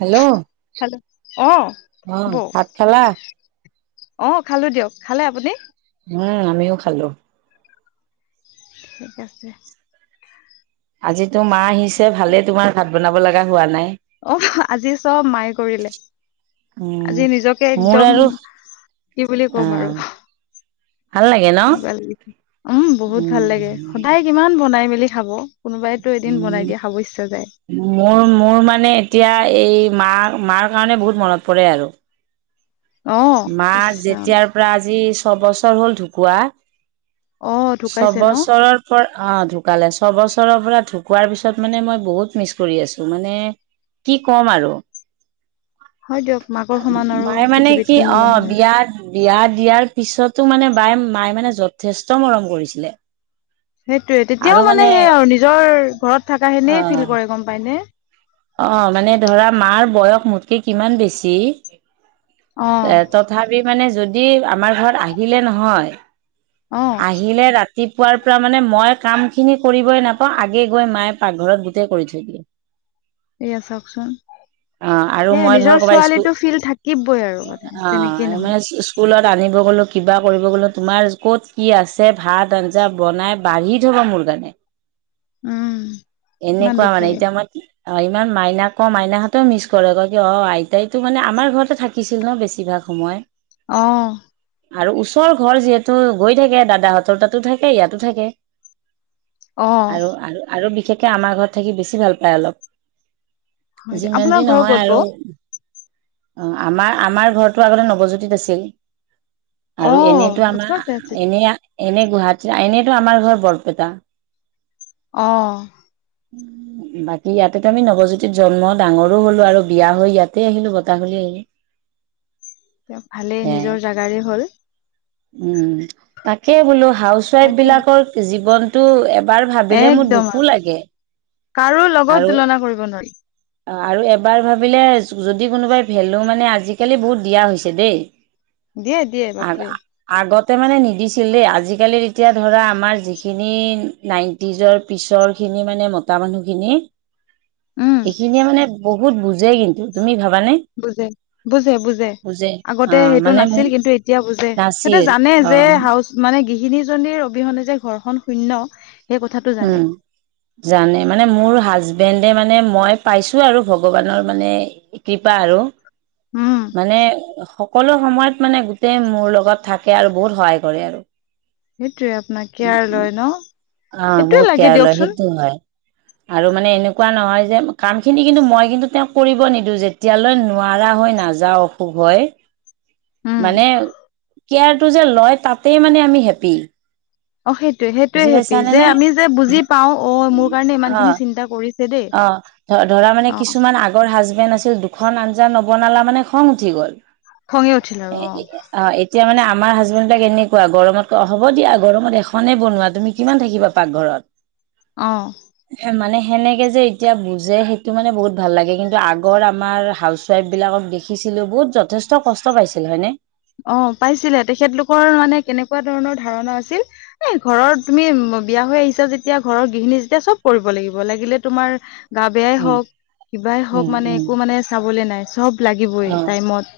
Hello অ hello অ, বৌ। ভাত খালা অ, খালোঁ দিয়ক, খালে আপুনি? উম, আমিও খালোঁ। ঠিক আছে। আজিতো মা আহিছে ভালে তোমাৰ ভাত বনাব লগা হোৱা নাই। অ, আজি চব মায়ে কৰিলে। উম আজি নিজকে মোৰ একদম আৰু কি অ আৰু। ভাল লাগে ন এনেকুৱা লাগি আছে উম, বহুত ভাল লাগে। সদায় কিমান বনাই মেলি খাব, কোনোবাইতো এদিন উ বনাই দিয়া খাব ইচ্ছা যায়। মোৰ- মোৰ মানে এতিয়া এই মা- মাৰ কাৰণে বহুত মনত পৰে আৰু। অ মাৰ ইছৰাম যেতিয়াৰ প্ৰায় আজি ছবছৰ হ'ল ঢকুৱা। অ ঢুকাইছে ন ছবছৰত অ, ঢুকালে, ছবছৰৰ পৰা ঢুকোৱাৰ পিছত মানে মই বহুত মিছ কৰি আছোঁ। মানে কি ক'ম আৰু। হয় দিয়ক, মাকৰ সমান আৰু মায়ে মানে কি পৃথিৱীত কোনো অ' নহয় বিয়া। বিয়া দিয়াৰ পিছতো মানে বায়ে, মায়ে মানে যথেষ্ট মৰম কৰিছিলে। সেইটোৱে তেতিয়াও মানে সেই আৰু নিজৰ ঘৰত থকা অ সেনে ফিল কৰে গ'ম পায়নে? অ' মানে ধৰা মাৰ বয়স মোতকে কিমান বেছি। অ এ তথাপি মানে যদি আমাৰ ঘৰত আহিলে নহয়। অ'। আহিলে ৰাতিপুৱাৰ পৰা মানে মই কামখিনি কৰিবই নাপাওঁ, আগে গৈ মায়ে পাকঘৰত গোটেই কৰি থৈ দিয়ে। এইয়া চওঁকচোন। অ আৰু সেয়াই মই ধৰ নিজৰ ক'বাত স্কুল ছোৱালীটো ফিল থাকিবই আৰু মানে অ যেনেকেই নহওঁক। মানে স্কুলত আনিব গ'লো, কিবা কৰিব গ'লো, তোমাৰ ক'ত কি আছে ভাত আঞ্জা বনাই। বাঢ়ি থ'ব মোৰ কাৰণে। [inaudible] ইমান এনেকোৱা দুখ মানে, লাগে এতিয়া মই কি। অ' ইমান মাইনা ক, মাইনাহঁতেও মিছ কৰে, কয় কি অ' আইতাইতো মানে আমাৰ ঘৰতে থাকিছিল ন' বেছিভাগ। সময়। অঁ। আৰু ওচৰ ঘৰ যিহেতু গৈ থাকে, দাদাহঁতৰ তাতো থাকে, ইয়াতো থাকে। অ আৰু, আৰু, আৰু বিশেষকে আমাৰ ঘৰত থাকি বেছি ভাল পাই অলপ। হয় দিয়ক যিমান আপোনাৰ যি ঘৰ নহয় ক'ত বৌ আৰু। অ' আমাৰ, আমাৰ ঘৰতো আগতে নৱজ্যোতিত আছিল। অ আৰু এনেইতো আমাৰ, ওচৰতে আছিল এনে এনে গুৱাহাটী এনেইতো আমাৰ ঘৰ বৰপেটা। অঁ। বাকী ইয়াত। তেতিয়া আমি নৱজ্যোতিত জন্ম, ডাঙৰো হ'লো আৰু বিয়া হৈ ইয়াতেই আহিলো বতাহলি আহি। ভালেই সেয়াই নিজৰ জাগাৰে হ'ল। উম' তাকে বোলো, হাউচ ৱাইফ তাকে বিলাকৰ জীৱন। টো এবাৰ ভাবিলে মোৰ একদম আৰু দুখো লাগে। আৰু কা কৰিব নোৱাৰি। অ' আৰু এবাৰ ভাবিলে, যদি কোনোবাই ভেলু মানে আজিকালি বহুত দিয়া হৈছে দেই। দিয়ে, দিয়ে আ বাপৰে। আগতে মানে নিদিছিলে, আজিকালি এতিয়া ধৰা আমাৰ যিখিনি নাইন টিজৰ পিছৰ খিনি মানে মতা মানুহখিনি। উম সেইখিনিয়ে মানে বহুত বুজে কিন্তু, তুমি ভাবানে? বুজে, বুজে, বুজে, অ আগতে সেইটো মানে নাছিল। মোক কিন্তু এতিয়া বুজে, সিহঁতে নাছিল জানে অ যে হাউচ মানে গৃহিনীজনীৰ অবিহনে যে ঘৰখন শূন্য। সেই কথাটো জানে উম'। জানে, মানে মোৰ হাজবেণ্ডে মানে মই পাইছো আৰু ভগৱানৰ মানে কৃপা আৰু, উম মানে সকলো সময়ত মানে গোটেই মোৰ লগত থাকে আৰু বহুত সহায় কৰে আৰু। সেইটোয়ে আপোনাক কেয়াৰ লয় ন'? অ' সেইটোয়ে বহুত লাগে কেয়াৰ লয় দিয়কচোন সেইটো হয়, আৰু মানে এনেকুৱা নহয় যে, কামখিনি কিন্তু মই কিন্তু তেওঁক কৰিব নিদো, যেতিয়ালে নোৱাৰা হৈ নাযাওঁ অসুখ হৈ। উম, মানে কেয়াৰটো যে লয়, তাতে মানে আমি হেপি। অ' সেইটোৱে, সেইটোৱে বুজি হেপি পাইছানে যে, নে আমি যে বুজি পাওঁ অ' মোৰ কাৰণে অ খিনি চিন্তা কৰিছে দেই। অ ধ ধৰা মানে অ কিছুমান আগ আগৰ হাজবেণ্ড আছিল দুখন আঞ্জা নবনালা মানে খং উঠি গ'ল। খঙে উঠিল আৰু অ', এতিয়া মানে আমাৰ হাজবেণ্ডবিলাক এনেকুৱা গৰমত ক হ'ব দিয়া গৰমত এখনে বনোৱা তুমি কিমান থাকিবা পাকঘৰত। অ'। মানে সেনেকে যে এতিয়া বুজে সেইটো মানে বহুত ভাল লাগে। কিন্তু আগৰ আমাৰ হাউচ ৱাইফবিলাকক দেখিছিলো বহুত যথেষ্ট কষ্ট পাইছিল হয়নে? অ', পাইছিলে তেখেত লোকৰ মানে কেনেকুৱা ধৰণৰ ধাৰণা আছিল। এ ঘৰৰ তুমি বিয়া হৈ আহিছা যেতিয়া ঘৰৰ গৃহিণী যেতিয়া চ'ব কৰিব লাগিব। লাগিলে তোমাৰ গা বেয়াই উম হওঁক কিবাই উম হওঁক মানে উম একো মানে চাবলৈ নাই চ'ব লাগিবই অ টাইমত।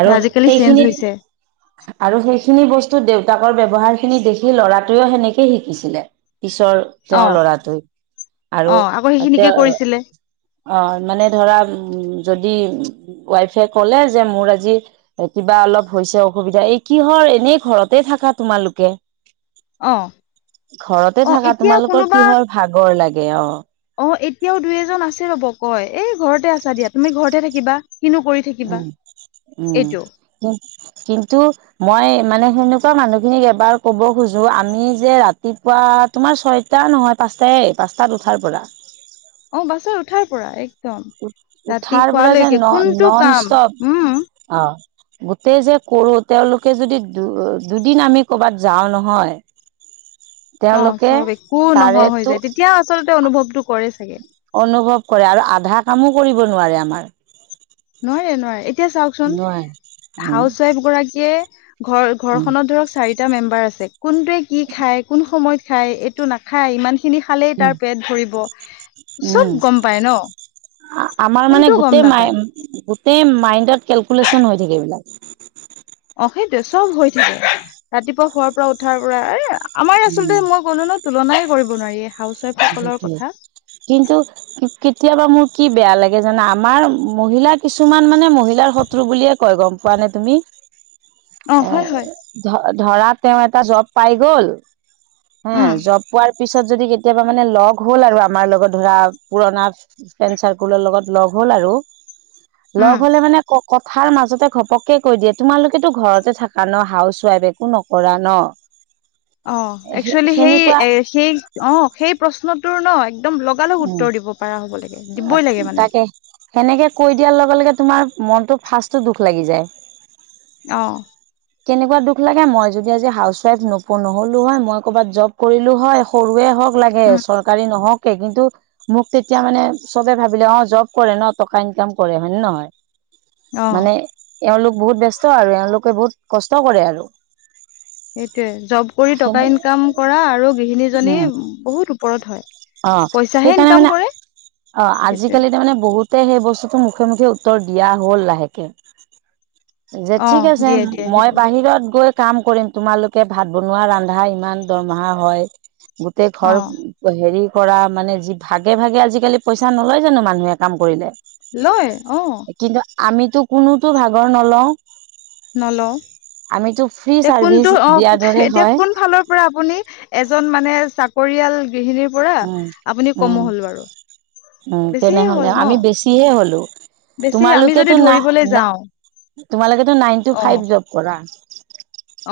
আৰু আজিকালি চেঞ্জ সেইখিনিত হৈছে আৰু সেইখিনি বস্তু দেউতাকৰ ব্যৱহাৰখিনি দেখি ল'ৰাটোৱেও সেনেকেই শিকিছিলে। পিছৰ অ তেওঁৰ ল'ৰাটোৱে আৰু অ আকৌ সেইখিনিকে তেওঁ কৰিছিলে অ', মানে ধৰা উম যদি ৱাইফে ক'লে যে মোৰ আজি যি কিবা অলপ হৈছে অসুবিধা এই কিহৰ এনেই ঘৰতে থাকা তোমালোকে। অ ঘৰতে অ থাকা এতিয়া তোমালোকৰ কোনোবা কিহৰ ভাগৰ লাগে অ'। অ', এতিয়াও দুই এজন আছে ৰ'ব কয় এই ঘৰতে আছা দিয়া তুমি ঘৰতে থাকিবা কিনো কৰি থাকিবা উম, উম, এইটো কি কিন্তু মই মানে সেনেকুৱা মানুহখিনিক এবাৰ ক'ব খোজো আমি যে ৰাতিপুৱাত তোমাৰ ছয়টা নহয় পাঁচটাই পাঁচটাত উঠাৰ পৰা। অ', পাঁচতাত উঠাৰ পৰা একদম ৰাতি উঠাৰ পৰা যে শোৱালৈকে ন কোনটো নন কাম ষ্টপ উম। অ'। গোটেই যে কৰো তেওঁলোকে যদি দু-দুদিন আমি ক'ৰবাত যাওঁ নহয়। অ', তেওঁলোকে চ'ব একো নোহোৱা হৈ তাৰেতো যায় তেতিয়া আচলতে অনুভৱতো কৰে চাগে। অনুভৱ কৰে আৰু আধা কামো কৰিব নোৱাৰে আমাৰ। নোৱাৰে নোৱাৰে এতিয়া চাওঁকচোন নোৱাৰে। উম, হাউচ ৱাইফ গৰাকীয়ে ঘৰ উম, ঘৰখনত ধৰক চাৰিটা মেম্বাৰ আছে কোনটোৱে কি খায় কোন সময়ত খায়। টো নাখায় ইমানখিনি খালেই উম, তাৰ পেট ভৰিব। চব উম, গম পায় ন আমাৰ মানে কোনটো গম গোটেই নাপায় মাই গোটেই মাইণ্ডত কেলকুলেশ্যন হৈ থাকে এইবলাক। অ', সেইটোৱে চ'ব হৈ থাকে। ৰাতিপুৱা শোৱাৰ পৰা উঠাৰ পৰা এ আমাৰ আচলতে মই ক'লো ন তুলনাই কৰিব নোৱাৰি। হাউচ ৱাইফ সকলৰ সেইটোৱে, কথা কিন্তু কেতিয়াবা মোৰ কি বেয়া লাগে জানা আমাৰ মহিলা কিছুমান মানে মহিলাৰ শত্ৰু বুলিয়ে কয় গম পোৱা নে তুমি? [inaudible] হয় অ', হয় ধৰা তেওঁ এটা জ'ব পাই গ'ল। হা উম জ'ব পোৱাৰ পিছত যদি কেতিয়াবা মানে ল'গ হ'ল আৰু আমাৰ লগত ধৰা পুৰণা ফেন চাৰকুলৰ লগত হ'ল আৰু লগ উম হ'লে মানে কথাৰ মাজতে ঘপকে কৈ দিয়ে তোমালোকেতো ঘৰতে থাকা ন' হাউচ ৱাইফ একো নকৰা ন। [inaudible] অ', সে একচুৱেলি সেই সেনেকুৱা এ সেই অ' সেই প্ৰশ্নটোৰ ন একদম লগা লগ উত্তৰ দিব পৰা হ'ব লাগে দিবই লাগে উম মানে। তাকে সেনেকে কৈ দিয়াৰ লগে লগে তোমাৰ মনটো ফাৰ্ষ্টত দুখ লাগি যায়। অ'। কেনেকুৱা দুখ লাগে মই যদি আজি হাউচ ৱাইফ নপ নহলো হয়, মই ক'বাত জব কৰিলো হয়, সৰুৱে হওঁক- লাগে উম চৰকাৰী নহওঁক। কিন্তু মোক তেতিয়া মানে চবে ভাবিলে অঁ, জব কৰে ন টকা ইনকাম কৰে, হয়নে নহয়? অ মানে এওঁলোক বহুত ব্যস্ত আৰু এওঁলোকে বহুত কষ্ট কৰে আৰু। সেইটোৱে জব কৰি টকা সেইকাৰণে ইনকাম কৰা আৰু গৃহিণীজনী বহুত ওপৰত হয়। অঁ, পইচাহে সেইকাৰণে ইনকাম মানে কৰে অঁ, সেইটোয়ে আজিকালি তাৰমানে বহুত- তে সেই বস্তুতো মুখে মুখে উত্তৰ দিয়া হ'ল লাহেকে। যে অ ঠিক আছে দিয়ে দিয়ে মই সেইটো বাহিৰত গৈ- কাম কৰিম। তোমালোকে ভাত বনোৱা, ৰন্ধা ইমান দৰমহা হয় গোটেই অ ঘৰ- হেৰি কৰা মানে যি ভাগে ভাগে আজিকালি পইচা নলয় জানো মানুহে কাম কৰিলে! লয়, অঁ। কিন্তু আমিতো কোনোতো ভাগৰ নলওঁ। নলওঁ, আমিতো ফ্ৰী এতিয়া চাৰ্ভিচ কোনটো অঁ, দিয়াৰ দৰে এতিয়া হয় কোন ফালৰ- পৰা আপুনি এজন মানে চাকৰিয়াল- গৃহিনীৰ পৰা উম আপুনি উম কমো হ'ল বাৰু, বেছিহে হ'ল ন? বেছি এ হ'লো। বেছি আমি তোমালোক যদি ধৰিবলৈ যাওঁ তো নাইন টো ফাইভ জব। কৰা।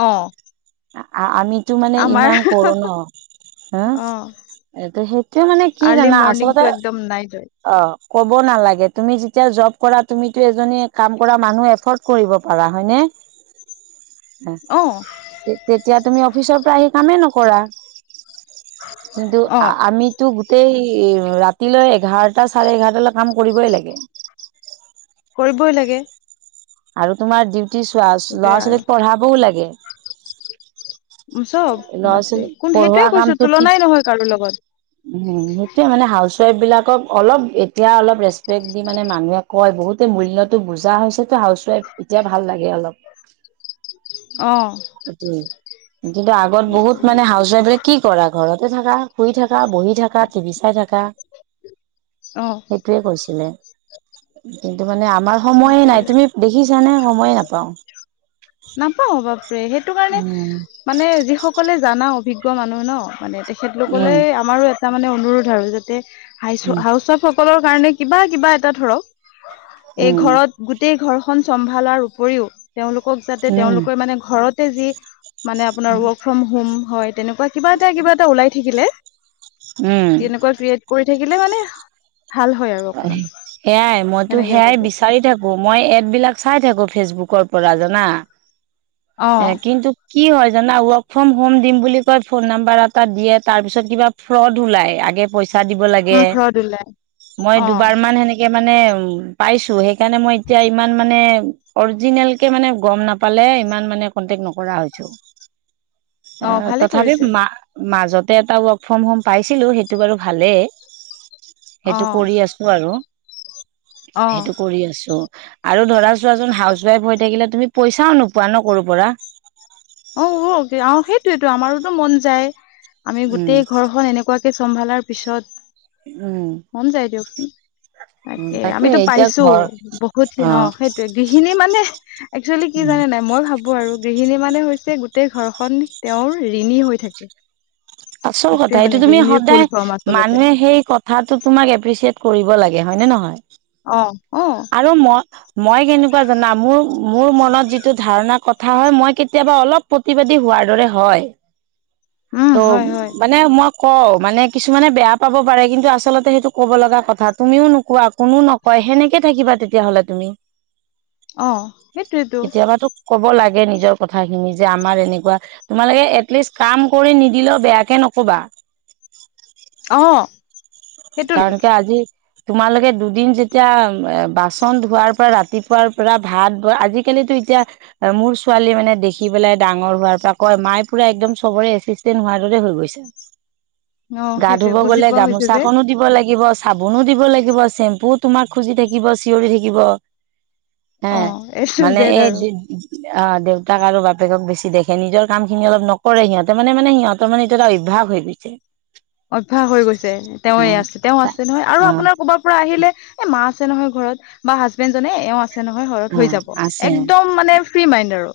অঁ। আ-আমিতো মানে ইমান কৰো ন? হা! অ এইটো সেইটো মানে কি আৰ্লি জানা? মৰ্ণিংটো আচলতে- একদম নাইট হয় অঁ, ক'ব নালাগে তুমি যেতিয়া জব কৰা তুমিতো এজনী কাম কৰা মানুহ এফৰ্ড- কৰিব পাৰা, হয় নে? [inaudible] অহ। অঁ। তেতিয়া তুমি অফিচৰ পৰা আহি কামেই নকৰা। কিন্তু অ আমি- তটো গোটেই ৰাতিলৈ এঘাৰটা, চাৰে এঘাৰটালৈ কাম কৰিবই লাগে। কৰিবই লাগে। আৰু তোমাৰ ডিউটি চোৱা ল'ৰা সেইটোয়ে আৰু -ছোৱালীক পঢ়াবও লাগে। চব, ল'ৰা বাপৰে! ছোৱালী কোন পঢ়োৱা সেইটোৱে কৈছো তুলনাই নহয় কাৰো লগত। উম, সেইটোয়ে মানে হাউচ ৱাইফ বিলাকক অলপ এতিয়া অলপ ৰেচপেক্ট দি মানে মানুহে- কয়, বহুতে মূল্যতটো বুজা হৈছেতো হাউচ ৱাইফ এতিয়া ভাল লাগে অলপ। অঁ। এইটোয়ে কিন্তু আগত বহুত মানে হাউচ ৱাইফ কি কৰা, ঘৰতে থাকা শুই থাকা? থকা বহি থাকা, টিভি চাই থাকা। অ সেইটোৱে কৈছিলে। কিন্তু মানে আমাৰ সময় নাই সেইটোয়ে তুমি- দেখিছানে সময়ে নাপাওঁ। নাপাওঁ বাপৰে! সেইটো কাৰণে- উম। মানে যিসকলে জানা অভিজ্ঞ মানুহ ন মানে তেখেতলোকলে উম আমাৰো এ- টা মানে অনুৰোধ আৰু যাতে হ উম হাউচ ৱাইফ সকলৰ কাৰণে কিবা কিবা এটা ধৰক- এই উম ঘৰত গোটেই ঘৰখন চম্ভালাৰ উপৰিও তেওঁলোক- ক যাতে উম তেওঁলোকৰ মানে ঘৰতে যি মানে আপোনাৰ ৱৰ্ক ফ্ৰম হোম হয়, তেনেকুৱা - কিবা এটা, কিবা এটা ওলাই থাকিলে উম তেনেকুৱা ক্ৰিয়েট কৰি থাকিলে মানে- ভাল হয় আৰু। অকমান সেয়াই মইতো সেনেকে সেয়াই ভাবো বিচাৰি থাকো মই এড বিলাক চাই থাকো ফেচবুকৰ পৰা জানা, অ এ কিন্তু কি হয় জানা, ৱৰ্ক ফ্ৰম হোম দিম বুলি কয় ফোন নাম্বাৰ এটা দিয়ে তাৰ পিছত কিবা ফ্ৰড ওলাই আগে পইচা দিব লাগে। উম ফ্ৰড ওলাই। মই অ দুবাৰ মান সেনেকে মানে পাইছো, সেইকাৰণে মই এতিয়া ইমান মানে অৰিজিনেল কে মানে গম নাপালে ইমান মানে কন্টেক্ট নকৰা হৈছো। অ', ভালে তথাপি কৰিছে মা-মাজতে এটা ৱৰ্ক ফ্ৰম হোম পাইছিলো, সেইটো বাৰু ভালেই। অ সেইটো কৰি আছো আৰু অ সেইটো কৰি আছো। আৰু ধৰা চোৱাচোন হাউচ ৱাইফ হৈ থাকিলে তুমি পইচাও নোপোৱা ন কৰোঁ পৰা। অ', অ', সেইটোয়েতো আমাৰোতো মন যায়, আমি উম গোটেই ঘৰ খন এনেকুৱাকে চম্ভালাৰ পিছত উম। মন যায় দিয়কচোন। উম তাকে আমিতো এতিয়া পাইছো ঘৰ বহুতখিন অ', সেই গৃহিণী মানে একচুৱেলী কি উম জানে নাই মই ভাবো আৰু গৃহিণী মানে হৈছে গোটেই ঘৰখন তেওঁৰ ৰিণী হৈ থাকে। আচল কথা সেইটোৱে এইটো মানে তুমি গৃহিণীৰ ফুল সদায় ফৰ্ম আচলতে মানুহে সেই ক কথাটো তোমাক এপ্ৰিচিয়েট কৰিব লাগে হয় নে নহয়। অ', অ'। আৰু মই মই কেনেকুৱা জানা, মোৰ-মোৰ মনত যিটো ধাৰণা কথা হয় মই কেতিয়াবা অলপ প্ৰতিবাদী হোৱাৰ দৰে হয়। [inaudible] উম ত', হয় হয় বাত নাই মই কওঁ, মানে কিছুমানে বেয়া পাব পাৰে কিন্তু আচলতে সেইটো ক'ব লগা কথা তুমিও নোকোৱা কোনো নকয় সেনেকে থাকিবা তেতিয়াহলে তুমি। অ সেইটোৱেতো কেতিয়াবাটো কব লাগে নিজৰ কথাখিনি যে আমাৰ এনেকুৱা তোমালোকে এটলিষ্ট কাম কৰি নিদিলেও বেয়াকে নকবা। অ'। সেইটো লাগে কাৰণকে আজি তোমালোকে দুদিন যেতিয়া এ বাচন ধোৱাৰ পৰা ৰাতিপুৱাৰ পৰা ভাত, আজিকালিটো এতিয়া আৰু মোৰ ছোৱালী মানে দেখি পেলাই ডাঙৰ হোৱাৰ পৰা কয় মায়ে পুৰা একদম চবৰে এচিষ্টেণ্ট হোৱাৰ দৰে হৈ গৈছে। অ গা সেইটোৱে ধুব গলে বুজি পোৱা হৈছে গামোচা যে দিব লাগিব, চাবোনো দিব লাগিব, চেম্পুও তোমাক খুজি থাকিব চিঞৰি থাকিব। এ অ এইটো মানে জেদ এই আৰু যে অ', দেউতাক আৰু বাপেকক বেছি দেখে, নিজৰ কামখিনি অলপ নকৰে সিহঁতে মানে-মানে সিহঁত তাৰমানে এইটো এটা অভ্যাস হৈ গৈছে। অভ্যাস হৈ গৈছে। তেওঁৱে আছে তেওঁ আছে নহয় আৰু অ অ আপোনাৰ কৰবাত পৰা আহিলে এ মা আছে নহয় ঘৰত বা হাজবেণ্ডজনে এওঁ আছে আছে নহয় ঘৰত অ হৈ যাব, আছে একদম মানে ফ্ৰী মাইণ্ড আৰু।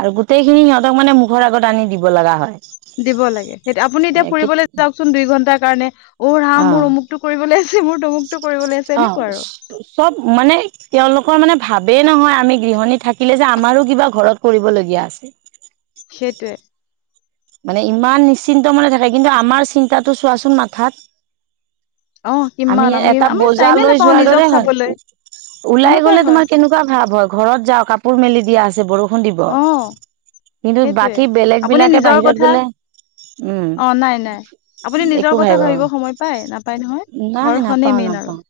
আৰু গোটেই খিনি সিহঁতক মানে মুখৰ আগত আনি দিব লগা হয়। দিব লাগে। সেই আপুনি এতিয়া এ কি ফুৰিবলৈ যাওকচোন দুই ঘণ্টাৰ কাৰণে উ অ ৰাম মোৰ অমুক টো কৰিবলৈ আছে মোৰ তমুক অ'। চব মানে তেওঁলোকৰ মানে ভাবেই নহয় আমি গৃহণী থাকিলে যে আমাৰো কিবা ঘৰত কৰিবলগীয়া আছে। সেইটোৱে মানে ইমান নিচিন্ত মনে থাকে, কিন্তু আমাৰ চিন্তাটো চোৱাচোন মাথাত অ আমি কিমান এটা আমি বজা টাইমে লৈ নাপাওঁ যোৱাৰ নিজক দৰে চাবলৈ হয় ওলাই সেনেকুৱাই গ'লে হয় তোমাৰ কেনেকা ভাৱ হয় ঘৰত যাওঁ কাপোৰ মেলি দিয়া আছে বৰ পুণৰ দিব অ কিন্তু সেইটোৱে বাকী বেলেগ আপুনি বিলাকে নিজৰ বাহিৰত কথা গ'লে উম। অ নাই নাই আপুনি নিজৰ একো কথা ভাই ব, ভাবিব সময় পায় নাপায় নহয় নাই ঘৰখনেই নাপাও মেইন আৰু নাপাওঁ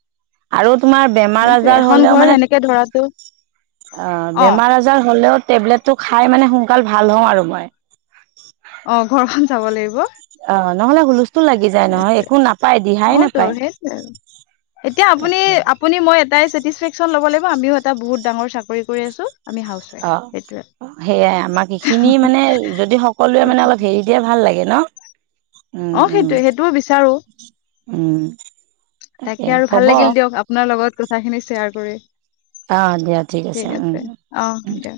আৰু তোমাৰ বেমাৰ সেইটোয়ে আজাৰ এখন হ'লেও ঘৰ মানে সেনেকে ধৰাতো আ অ বেমাৰ আদাৰ হ'লেও টেবলেট টো খাই মানে সোনকাল ভাল হৈ লওঁ আৰু মই। অ ঘৰ খন চাব লাগিব। অ নহ'লে হু স্থুল লাগি যায় নহয় সেইটোৱে একো নাপায় দিহাই অ তো নাপায়। সেইটোৱে আৰু এতিয়া আপুনি তাকে আপুনি মই এটাই ছেটিছফেকশ্যন ল'ব লাগিব আমিও এটা বহুত ডাঙৰ চাকৰি কৰি আছোঁ। অ' সেইয়াই আমাক এইখিনি মানে যদি সকলোৱে মানে অলপ হেৰি এতিয়া ভাল লাগে ন। উম, অ উম, সেইটোয়ে সেইটো মই বিচাৰোঁ। উম, তাকে ভাল লাগিল দিয়ক আপোনাৰ লগত কথাখিনি শ্বেয়াৰ কৰি। অ' দিয়া ঠিক উম, আছে উম। অ দিয়া।